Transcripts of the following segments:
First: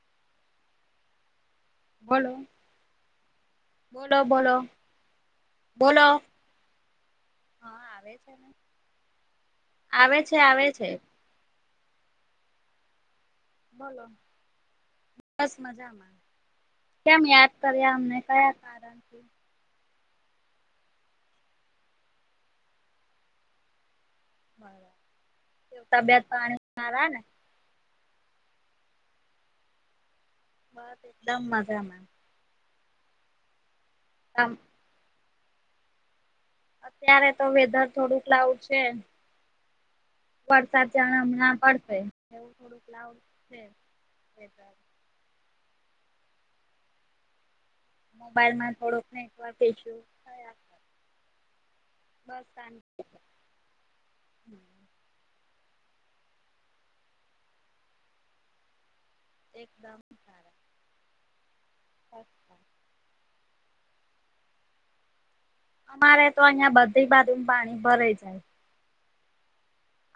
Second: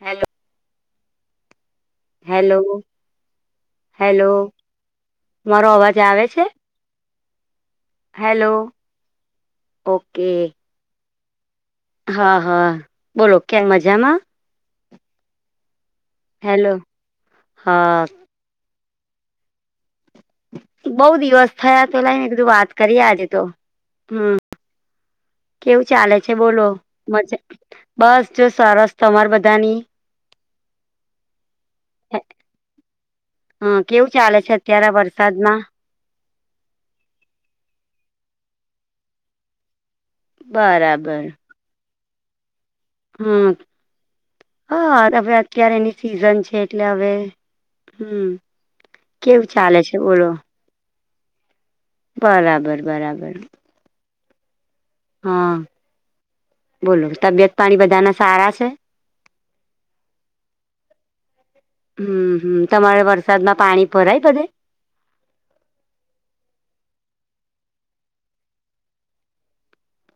Hello બોલો hello બોલો hello બોલો મારો અવાજ બોલો આવે છે હા આવે છે ને હેલો આવે ઓકે છે આવે છે હા હા બોલો કેમ બોલો મજામાં બસ મજામાં હેલો કેમ યાદ કર્યા હા અમને કયા કારણથી? બઉુ દિવસ થયા તો લાઈ વાત કરીએ આજે તો હમ બરાબર કેવું ચાલે તબિયત છે પાણી બોલો સારા ને મજા બસ જો સરસ તમાર બધાની બસ એકદમ મજા મેમ હા કેવું ચાલે છે અત્યારે વરસાદમાં અત્યારે તો વેધર થોડુંક લાઉડ છે વરસાદ જાણે બરાબર હમણા પડશે એવું થોડુંક ક્લાઉડ હમ છે હા ત [inaudible] ક્યારે એની સિઝન છે એટલે હવે હમ મોબાઈલ માં થોડોક કેવું નેટવર્ક ચાલે છે ઇસ્યૂ બોલો થયા કરે બરાબર બરાબર હા બોલો તબિયત પાણી બધાના સારા છે એકદમ સારા હમ હમ તમારે વર [inaudible] વરસાદમાં પાણી ભરાઈ બધે અમારે તો અહિયાં બધી બાજુ પાણી ભરાઈ જાય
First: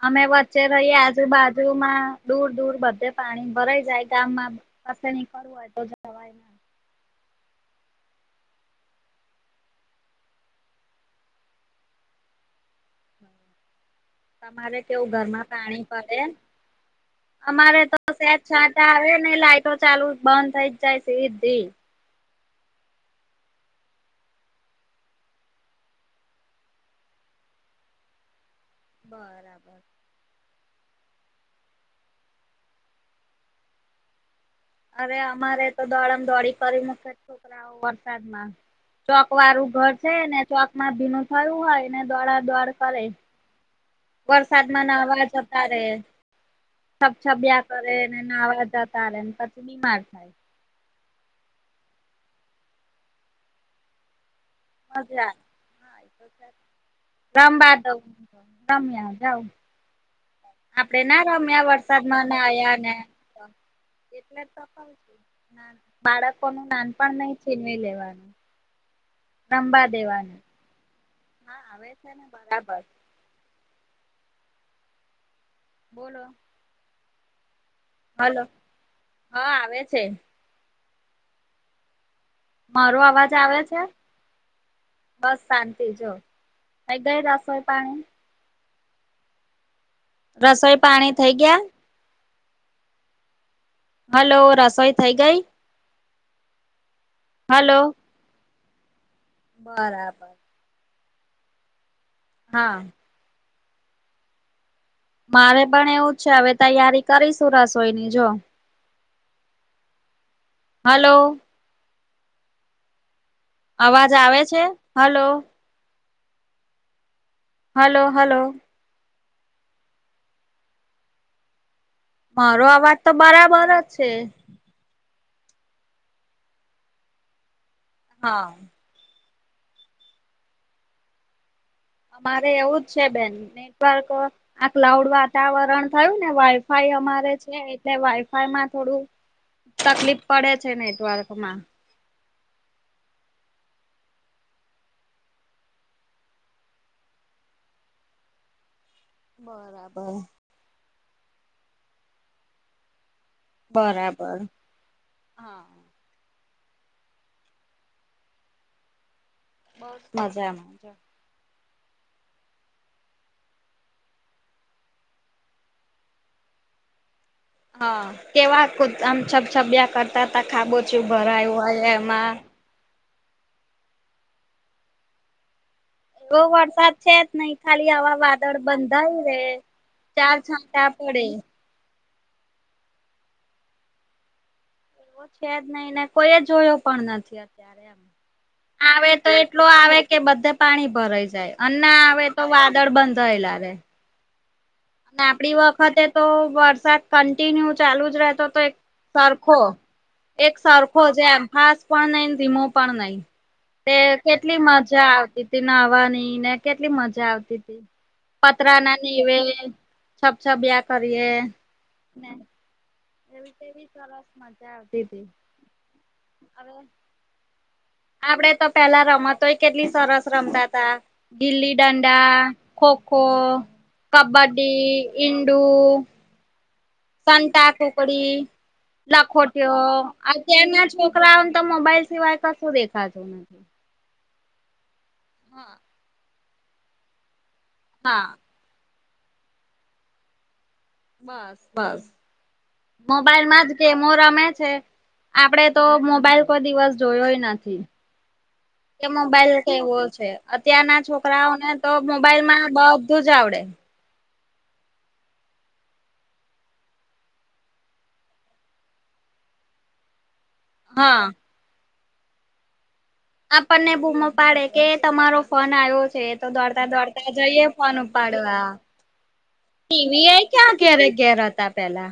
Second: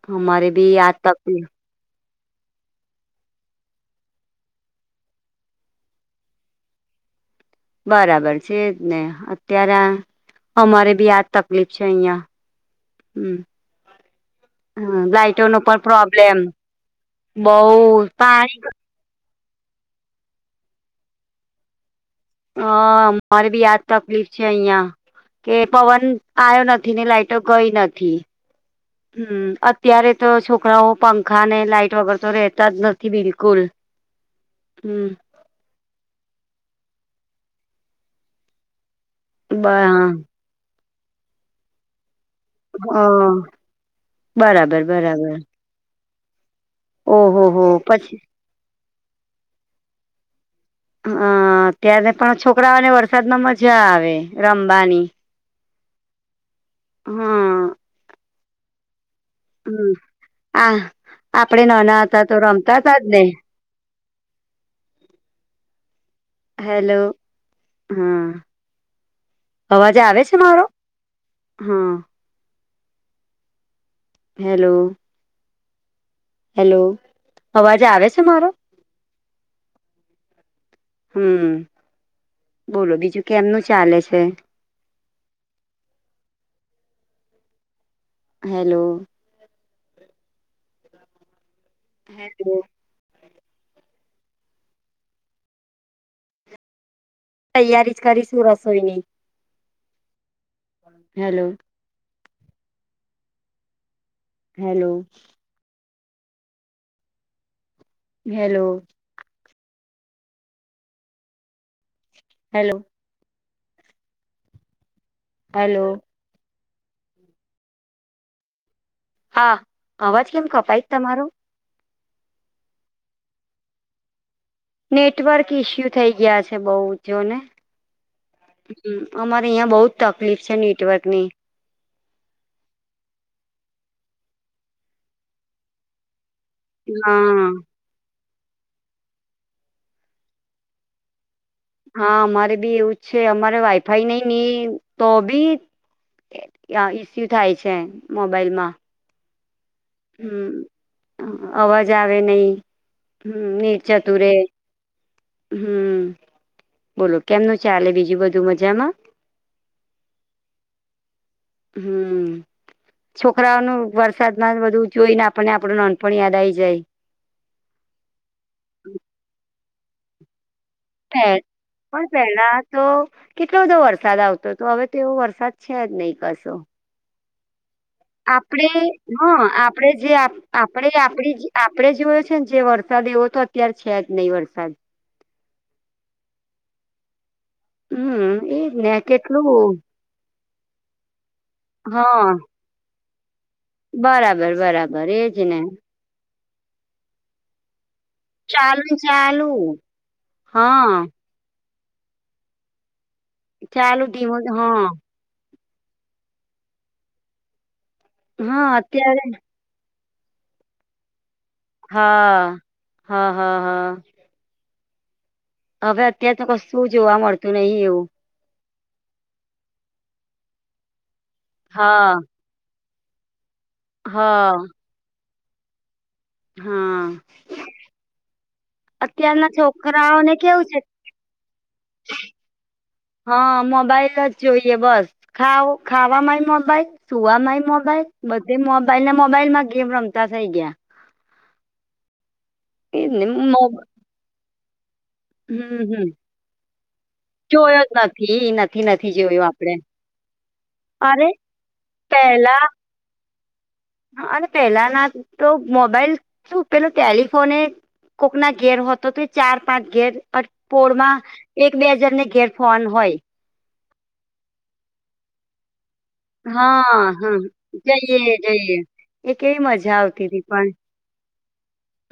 અમે અમારે વચ્ચે બી આ રહી આજ તકલીફ બાજુ માં દૂર દૂર બધે પાણી ભરાઈ જાય ગામમાં કસે નીકળવું હોય તો જવાઈ બરાબર છે જ ને અત્ય્યારે અમારે બી આજ તકલીફ છે અહિયાં હમ તમારે હ કેવું લાઈટો ઘરમાં ન પણ પાણી પડે પ્રોબ્લેમ બહુ અમારે તો સેજ પાણી છાંટા આવે નઈ લાઈટો ચાલુ બંધ થઇ જ જાય સીધી હ મારે બી આજ તકલીફ છે અહિયાં કે પવન આવ્યો નથી ને લાઈટો ગઈ નથી હમ બરાબર અત્યારે તો છોકરાઓ પંખા ને લાઈટ વગર તો રહેતા જ નથી બિલકુલ હમ અરે અમારે તો દોડમ દોડી કરી મૂકે છોકરાઓ વરસાદમાં ચોક બ વાળું ઘર છે ને ચોકમાં ભીનું થયું હોય ને દોડા દોડ હ કરે વરસાદ બરાબર માં નવા જ બરાબર રે છપ ઓહો હો છબ્યા કરે પછી ને નાહવા જતા રે પછી બીમાર થાય હ ત્યારે પણ છોકરાઓને વરસાદમાં મજા આવે રમબા મજા હા એ તો છે હા દ [unintelligible] તમ્યા જાાવ હમ આ આપડે નાના હતા વરસાદમાં તો નાયા રમતા તાજ ને એટલે તો કવ છું બાળકોનું હેલો નાનપણ નહી છીનવી હા લેવાનું રંબા અવાજ આવે છે દેવાનું મારો હા આવે છે ને બરાબર હેલો બોલો હેલો અવાજ આવે છે હલો મારો હા આવે છે હમ બોલો મારો બીજું અવાજ આવે કેમનું ચાલે છે બસ શાંતિ જો થઈ ગઈ રસોઈ પાણી હેલો રસોઈ પાણી થઈ ગયા હ [inaudible] હલો રસોઈ થઈ ગઈ હલો તૈયારી જ કરીશ હું રસોઈની બરાબર હેલો હા હેલો મારે પણ એવું છે હવે તૈયારી કરીશ હું રસોઈની જો હલો હલો હેલો અવાજ આવે છે? હલો હલો હલો-હલો હા અવાજ કેમ કપાય તમારો? મારો અવાજ તો બરાબર જ છે. નેટવર્ક ઈસ્યુ થઈ ગયા છે, બહુ જોને હા હ અમારે અહં બહુ જ તકલીફ છે. નેટવર્ક ની અમારે એવું જ છે, બેન નેટવર્ક આ ક્લાઉડ વાતાવરણ થયું ને વાય ભાઈ અમારે હા. છે એટલે વાઈફાઈ માં થોડું તકલીફ પડે છે, નેટવર્કમાં હા અમારે બી એવું જ છે, અમારે વાઈફાઈ નઈ નની તો બી ઈસ્યુ થાય છે, મોબાઈલ માં બરાબર હમ અવાજ આવે નય હમ નેટ જતું બરાબર રેય હા હમ બોલો કેમનું ચાલે બીજું બધું મજામાં? બસ મજા માં હમ છોકરાઓ નું વરસાદ માં બધું જોઈને આપણને આપણું નાનપણ યાદ આવી જાય હા કેવા આમ છબ છબ્યા કરતા હતા ખાબો કોઈ છે ના તો કેટલો બધો વરસાદ આવતો હતો હવે તોવો વરસાદ છે, જ નહી બહ વરસાદ છે, જ નહીિ ખાલી હવા આપણે હ આપણે જે ચાર છાંટા આપણે પડે આપડી આપડે જોયો છે, ને જે વરસાદ એવો તો અત્યારે છે, જ નહી વરસાદ છે જ નહી કોઈ જોયો પણ નથી અત્યારે એમ હમ એજ ને આવે તો એટલો કેટલું આવે કે બધે પાણી ભરાઈ જાય અને ના આવે હા તો વાદળ બધાંયેલા રેય બરાબર બરાબર અને એજ આપડી ને વખતે તો વરસાદ કન્ટિન્યુ ચાલુ જ રહે તો તો એક ચાલુ ચાલુ સરખો એક હા સરખો જેમ ફાસ પણ નઈ ધીમો પણ નઈ તે ચાલુ ધીમું કેટલી હા મજા આવતી નવાની ની ને કેટલી મજા આવતી હતી હા પતરા ની અત્યારે નેવે છપ છપ બ કરીએે. કેવી હા-હા-હા-હા સરસ મજા આવતી હતી હવે અત્યારે તો હવે કશું જોવા મળતું નહી એવું આપડે તો પેલા રમતોય કેટલી સરસ રમતા હતાા ગિલ્લી હા દંડા ખોખો, હા કબ્ડી, ઇન્ડુ હા સંતા કુકડી અત્યારના લખોટીયો છોકરાઓને કેવું છે અત્યારના છોકરાઓ ને તો મોબાઈલ સિવાય કશું દેખાતું હા નથી. મોબાઈલ જ જોઈએ બસ ખાવુ હા ખાવામાં એ મોબાઈલ સુવામાંએ મોબાઈલ બ હા ધે મોબાઈલ ને મોબાઈલમાં ગેમ રમતા થઈ ગયા બસ બસ એજને મો મોબાઈલમાં જ ગેમો રમે છે. આપડે હમ તો હમ મોબાઈલ કોઈ દિવસ જોયોયએ નથી જોયો જ નથી નથી કે નથી જોયો મોબાઈલ આપડે કેવો છે. અત્યારના અરે છોકરાઓને તો મોબાઈલમાં બધું જ આવડે હા અને પેલા ના તો મોબાઈલ શું પેલું ટેલિફોને કોકના ઘેર હો હતો તો ચાર પાંચ ઘેર પોળમાં હા એક બે જને ઘેર ફોન હોય આપણને બુમો પાડે કે તમારો ફોન આવ્યો છે, તો દોડતા હા દોડતા હા જઈએ ફોન જઈએ ઉપાડવા જઈએ એ કેવી મજા આવતી ટીવી એ હતી પણ ક્યાં ઘેરે ઘેર હતા પેલા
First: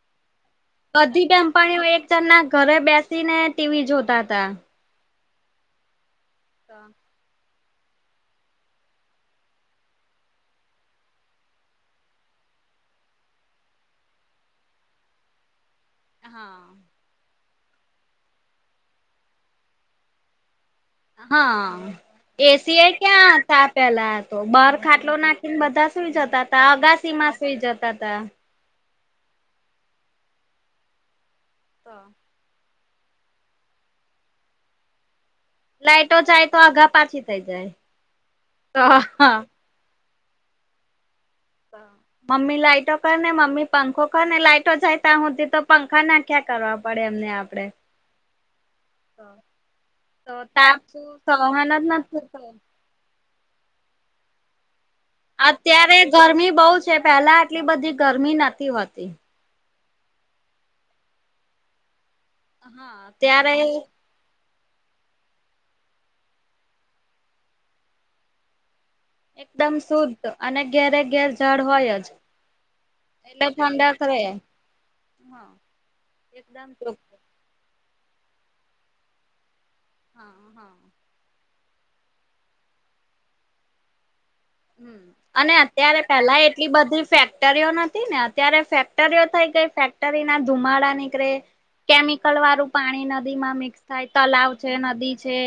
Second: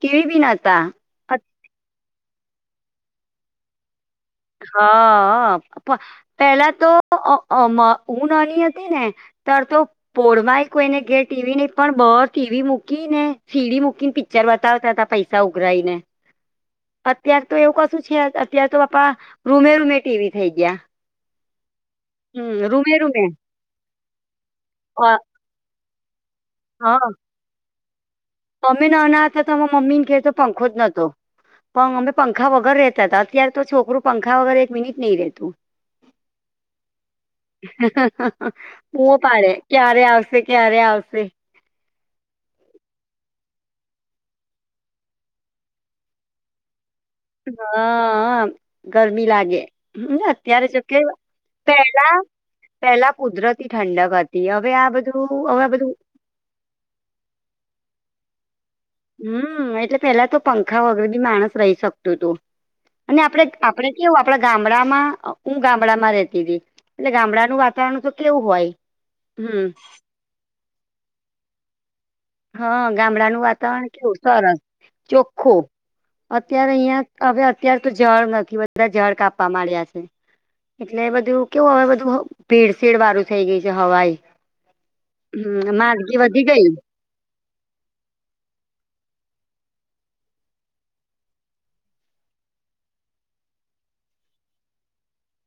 ટીવી બી નતા બધી બેનપણીઓ એક જનના ઘરે બેસીને ટીવી જોતા હતા હા પેલા તો હું નાની હતી ને ત્યાર તો પોળમાંય કોઈને ઘેર ટીવી ની પણ બો ટીવી મૂકી ને સીડી મૂકીને પિ ચર બતાવતા હતા પૈસા ઉઘરાઈ ને હા. અત્યાર તો એવું કશું છે, અત્યાર તો પપ્પા રૂમે રૂમે ટીવી થઈ ગયા હા હમ એસી એ રૂમે રૂમે ક્યાં હતા પેલા તો બાર અ ખાટલો નાખ બધા સુઈ જતા તા હા અગાસીમાં સુઈ જતા તા અમે નાના હતા તો અમે મમ્મી ને કે તો પંખો જ નતો પણ અમેં પં પંખા વગર રહેતા હતા અત્યારે તો છોકરું પંખા વગર એક મિનિટ ની રહેતું લાઈટો જાય તો આગા પાછી થઈ જાય તો બૂમો પાડે ક્યારે આવશે, ક્યારે આવશે મમ્મી લાઈટો કરને મમ્મી પંખો કરને લાઈટો જાયતા હુધી તો પંખા નાખ્યા કરવા પડે એમને આપડે હા ગરમી લાગે અત્યારે જો કે કહાના જ ના કરતા પેહલા કુદરતી ઠંડક હતી હવે આ બધ આ અત્યારે ગરમી બોવ છે, પેલા આટલી બધી ગરમી નથી હોતી હમ એટલે પેલા તો પંખા વગર બી માણસ રહી શકતું હતું હા અને આપડે ત્યારે આપડે એવું આપડા ગામડામાં હું ગામડામાં રેતી હતી એટલે ગામડાનું વાતાવરણ તો કેવું હોય હમ એકદમ શુદ્ધ અને ઘેરે ઘેર ઝાડ હોય જ હ ગામડાનું એટલે વાતાવરણ ઠંડા કેવું કરે સરસ હા ચોખ્ખું એકદમ અત્યારે અહિયાં ચોખ્ખું હવે અત્યારે તો ઝડ નથી બધા ઝાડ કાપવા માંડ્યા છે, હા હા એટલે બધું કેવું હવે બધું ભીડ શીડ વારું થઈ ગઈ છે, હવાઈ હમ અને હમ અત્યારે માંદગી વધી પેલા એટલી ગઈ બધી ફેક ટરીઓ નથી ને અત્યારે ફેક્ટરીઓ થઈ ગઈ ફેક્ટરી ના ધુમાડા નીકળે કેમિકલ વાળું પાણી નદીમાં મિક્સ થાય તલાવ છે, નદી છે.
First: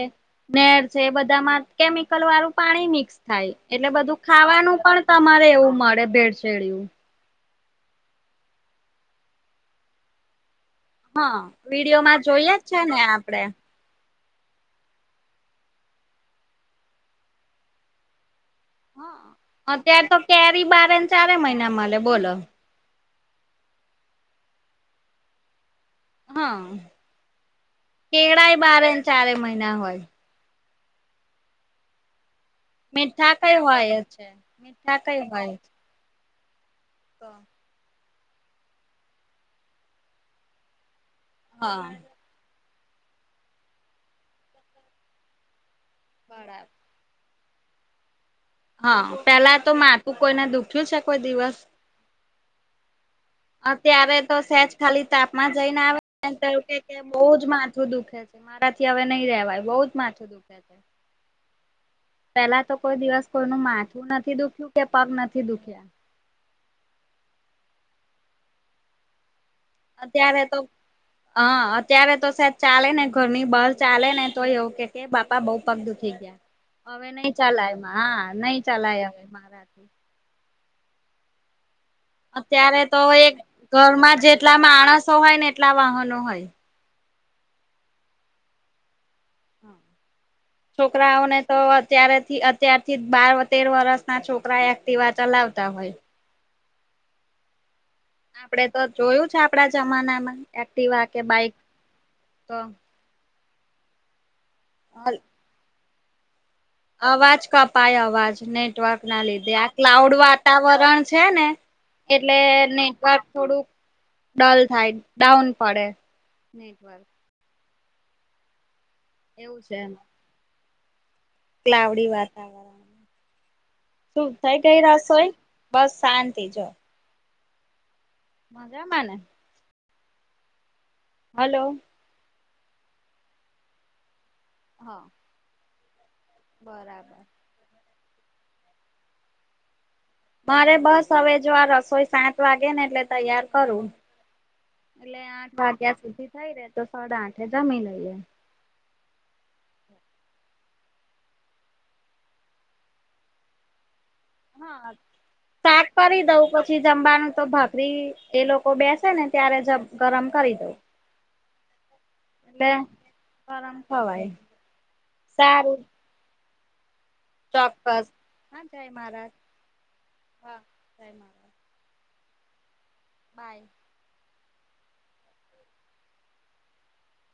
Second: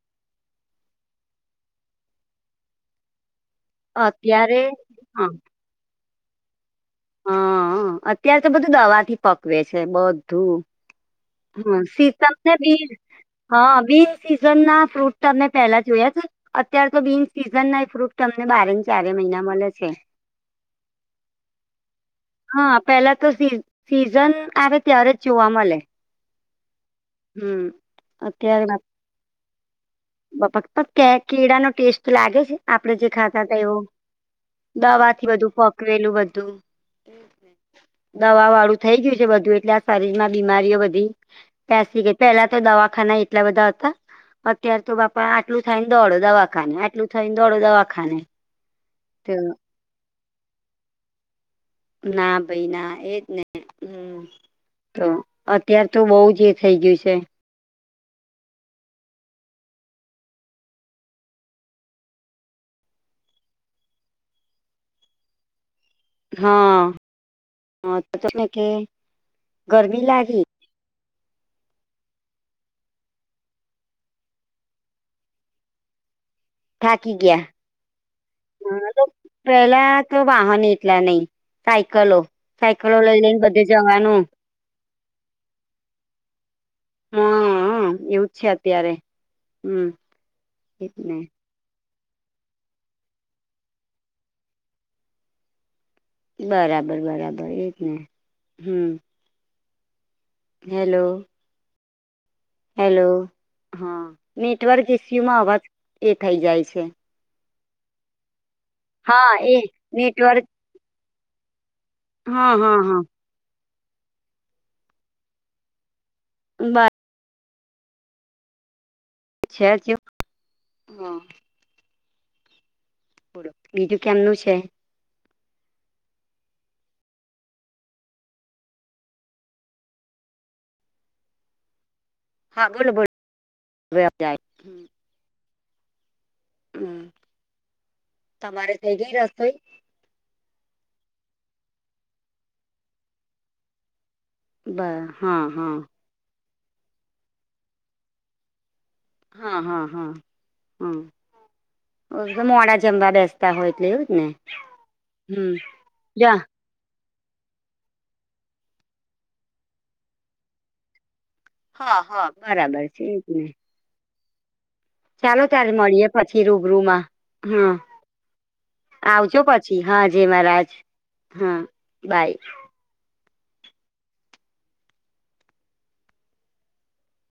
નેર છે, એ બધામાં કેમિકલ વાળું પાણી મિક્સ થાય એટલે બધું અત્યારે ખાવાનું પણ હ તમારે એવું મળે ભેળસેડયું હ અત્યારે તો બધું દવાથી પકવે છે, બધું હા હ વિડીયોમાં શીતમ ને જોઈએ જ છે બીજ આપડે હા બીજ સીઝન ના ફ્રૂટ તમે પેહલા જોયા છે, અત્યારે તો બીન સીઝન ના એ ફ્રૂટ તમને બા હા અત્યારે તો કેરી બારે ને ચારે મહિના મલે બોલો હા પેલા તો સી સીઝન આવે ત્યારે જ જોવા મલે હા કેળા એ અત્યારે બારેન ચારે મહિના હોય ફક્ત કે કેીડા નો ટેસ્ટ લાગે છે આપડે જે મીઠા ખાતા કઈ હતા એવું હોય જ છે. મીઠા કઈ દવાથી બધું હોય પકવેલું બધું એ તો જ ને દવા વાળું થઈ ગયું છે બધું એટલે આ શરીર માં બીમારીઓ બધી હા પેલા તો દવાખાના એટલા બધા હતા અત્યાર તો બાપ પણ આટલું થાય ને દોડો બરાબર દવાખાને આટલું થઈ ને દોડો દવાખાને હા પેલા તો માથું કોઈને દુખ્યું છે કોઈ દિવસ ના ભાઈ ના એજ ને અત્યારે હમ તો સહેજ તો ખાલી તાપમાં જઈને અત્યાર આવે તો બહુ જ એ થઈ ગયું છે બઉ જ માથું દુખે છે મારાથી હવે નહી રવાય બહુ જ માથું દુખે છે પેલા તો કોઈ દિવસ કોઈનું માથું નથી દુખ્યું કે પગ નથી દુખ્યા હા હ તો તો ન કે ગરમી અત્યારે લાગી તો હા અત્યારે તો સેજ ચાલે ને ઘરની બહાર ચાલે ને તો એવું કે એ બાપા બઉુ પગલું થઈ ગયા હવે થાકી નઈ ગયા ચાલાય હા નઈ હા, તો ચાલાય હવે મારાથી પેલા તો વાહન એટલા નહી સાયકલો અત્યારે સાયકલો તો લઈ એક લઈને બધે ઘરમાં જવાનું જેટલા માણસો હોય ને એટલા વાહનો હોય હ એવુંજ છે અત્યારે [inaudible] હ હમ એજ ને છોકરાઓને તો અત્યારેથી અત્યારથી બાર તેર વરષ ના છોકરા એક્ટીવા ચલાવતા હોય બરાબર બરાબર એ જ ને આપડે તો હમ જોયું છે આપડા જમાનામાં હેલો એક્ટિવા કે બાઈક તો હેલો હા નેટવર્ક ઇસ્યુમાં અવાજ એ થઇ જાય છે અવાજ કપાય અવાજ નેટવર્ક ના હા લીધે એ આ ક્લાઉડ નેટવર્ક વાતાવરણ છે ને એટલે હા હા હા નેટવર્ક થોડુંક ડલ થાય ડાઉન પડે બસ નેટવર્ક અચ એવું છે જું હા [inaudible] ક્લાઉડી વાતાવરણ બોલો બીજું શું કેમનું છે થાય ગઈ રસોઈ બસ શાંતિ જો મજામાંને હલો હા બોલો [inaudible] હવે અવાજ આયો હા હમ બરાબર [inaudible] તમારે થઈ ગઈ રસોઈ મારે બસ હવે જો આ રસોઈ સાત વાગે ને એટલે તૈયાર કરું બ એટલે હા આઠ હા વાગ્યા સુધી થઈ રે તો સાડા આઠે જમી લઈએ હા હા હા હમ મોડા જમવા બેસતા હોય એટલે એવું જ ને હા હમ શાક કરી જા દઉું પછી પછી જમવાનું તો ભાખરી એ લોકો બેસે ને ત્યારે જ ગરમ કરી દઉં હા હા બરાબર છે એ જ ને આમ ખાવાય ચાલો ત્યા્યારે મળીએે પછી રૂબરૂ માં હા ચોક્કસ હા જય મહારાજ આવજો પછી હા જય હા મહારાજ જય મહારાજ હા બાય બાય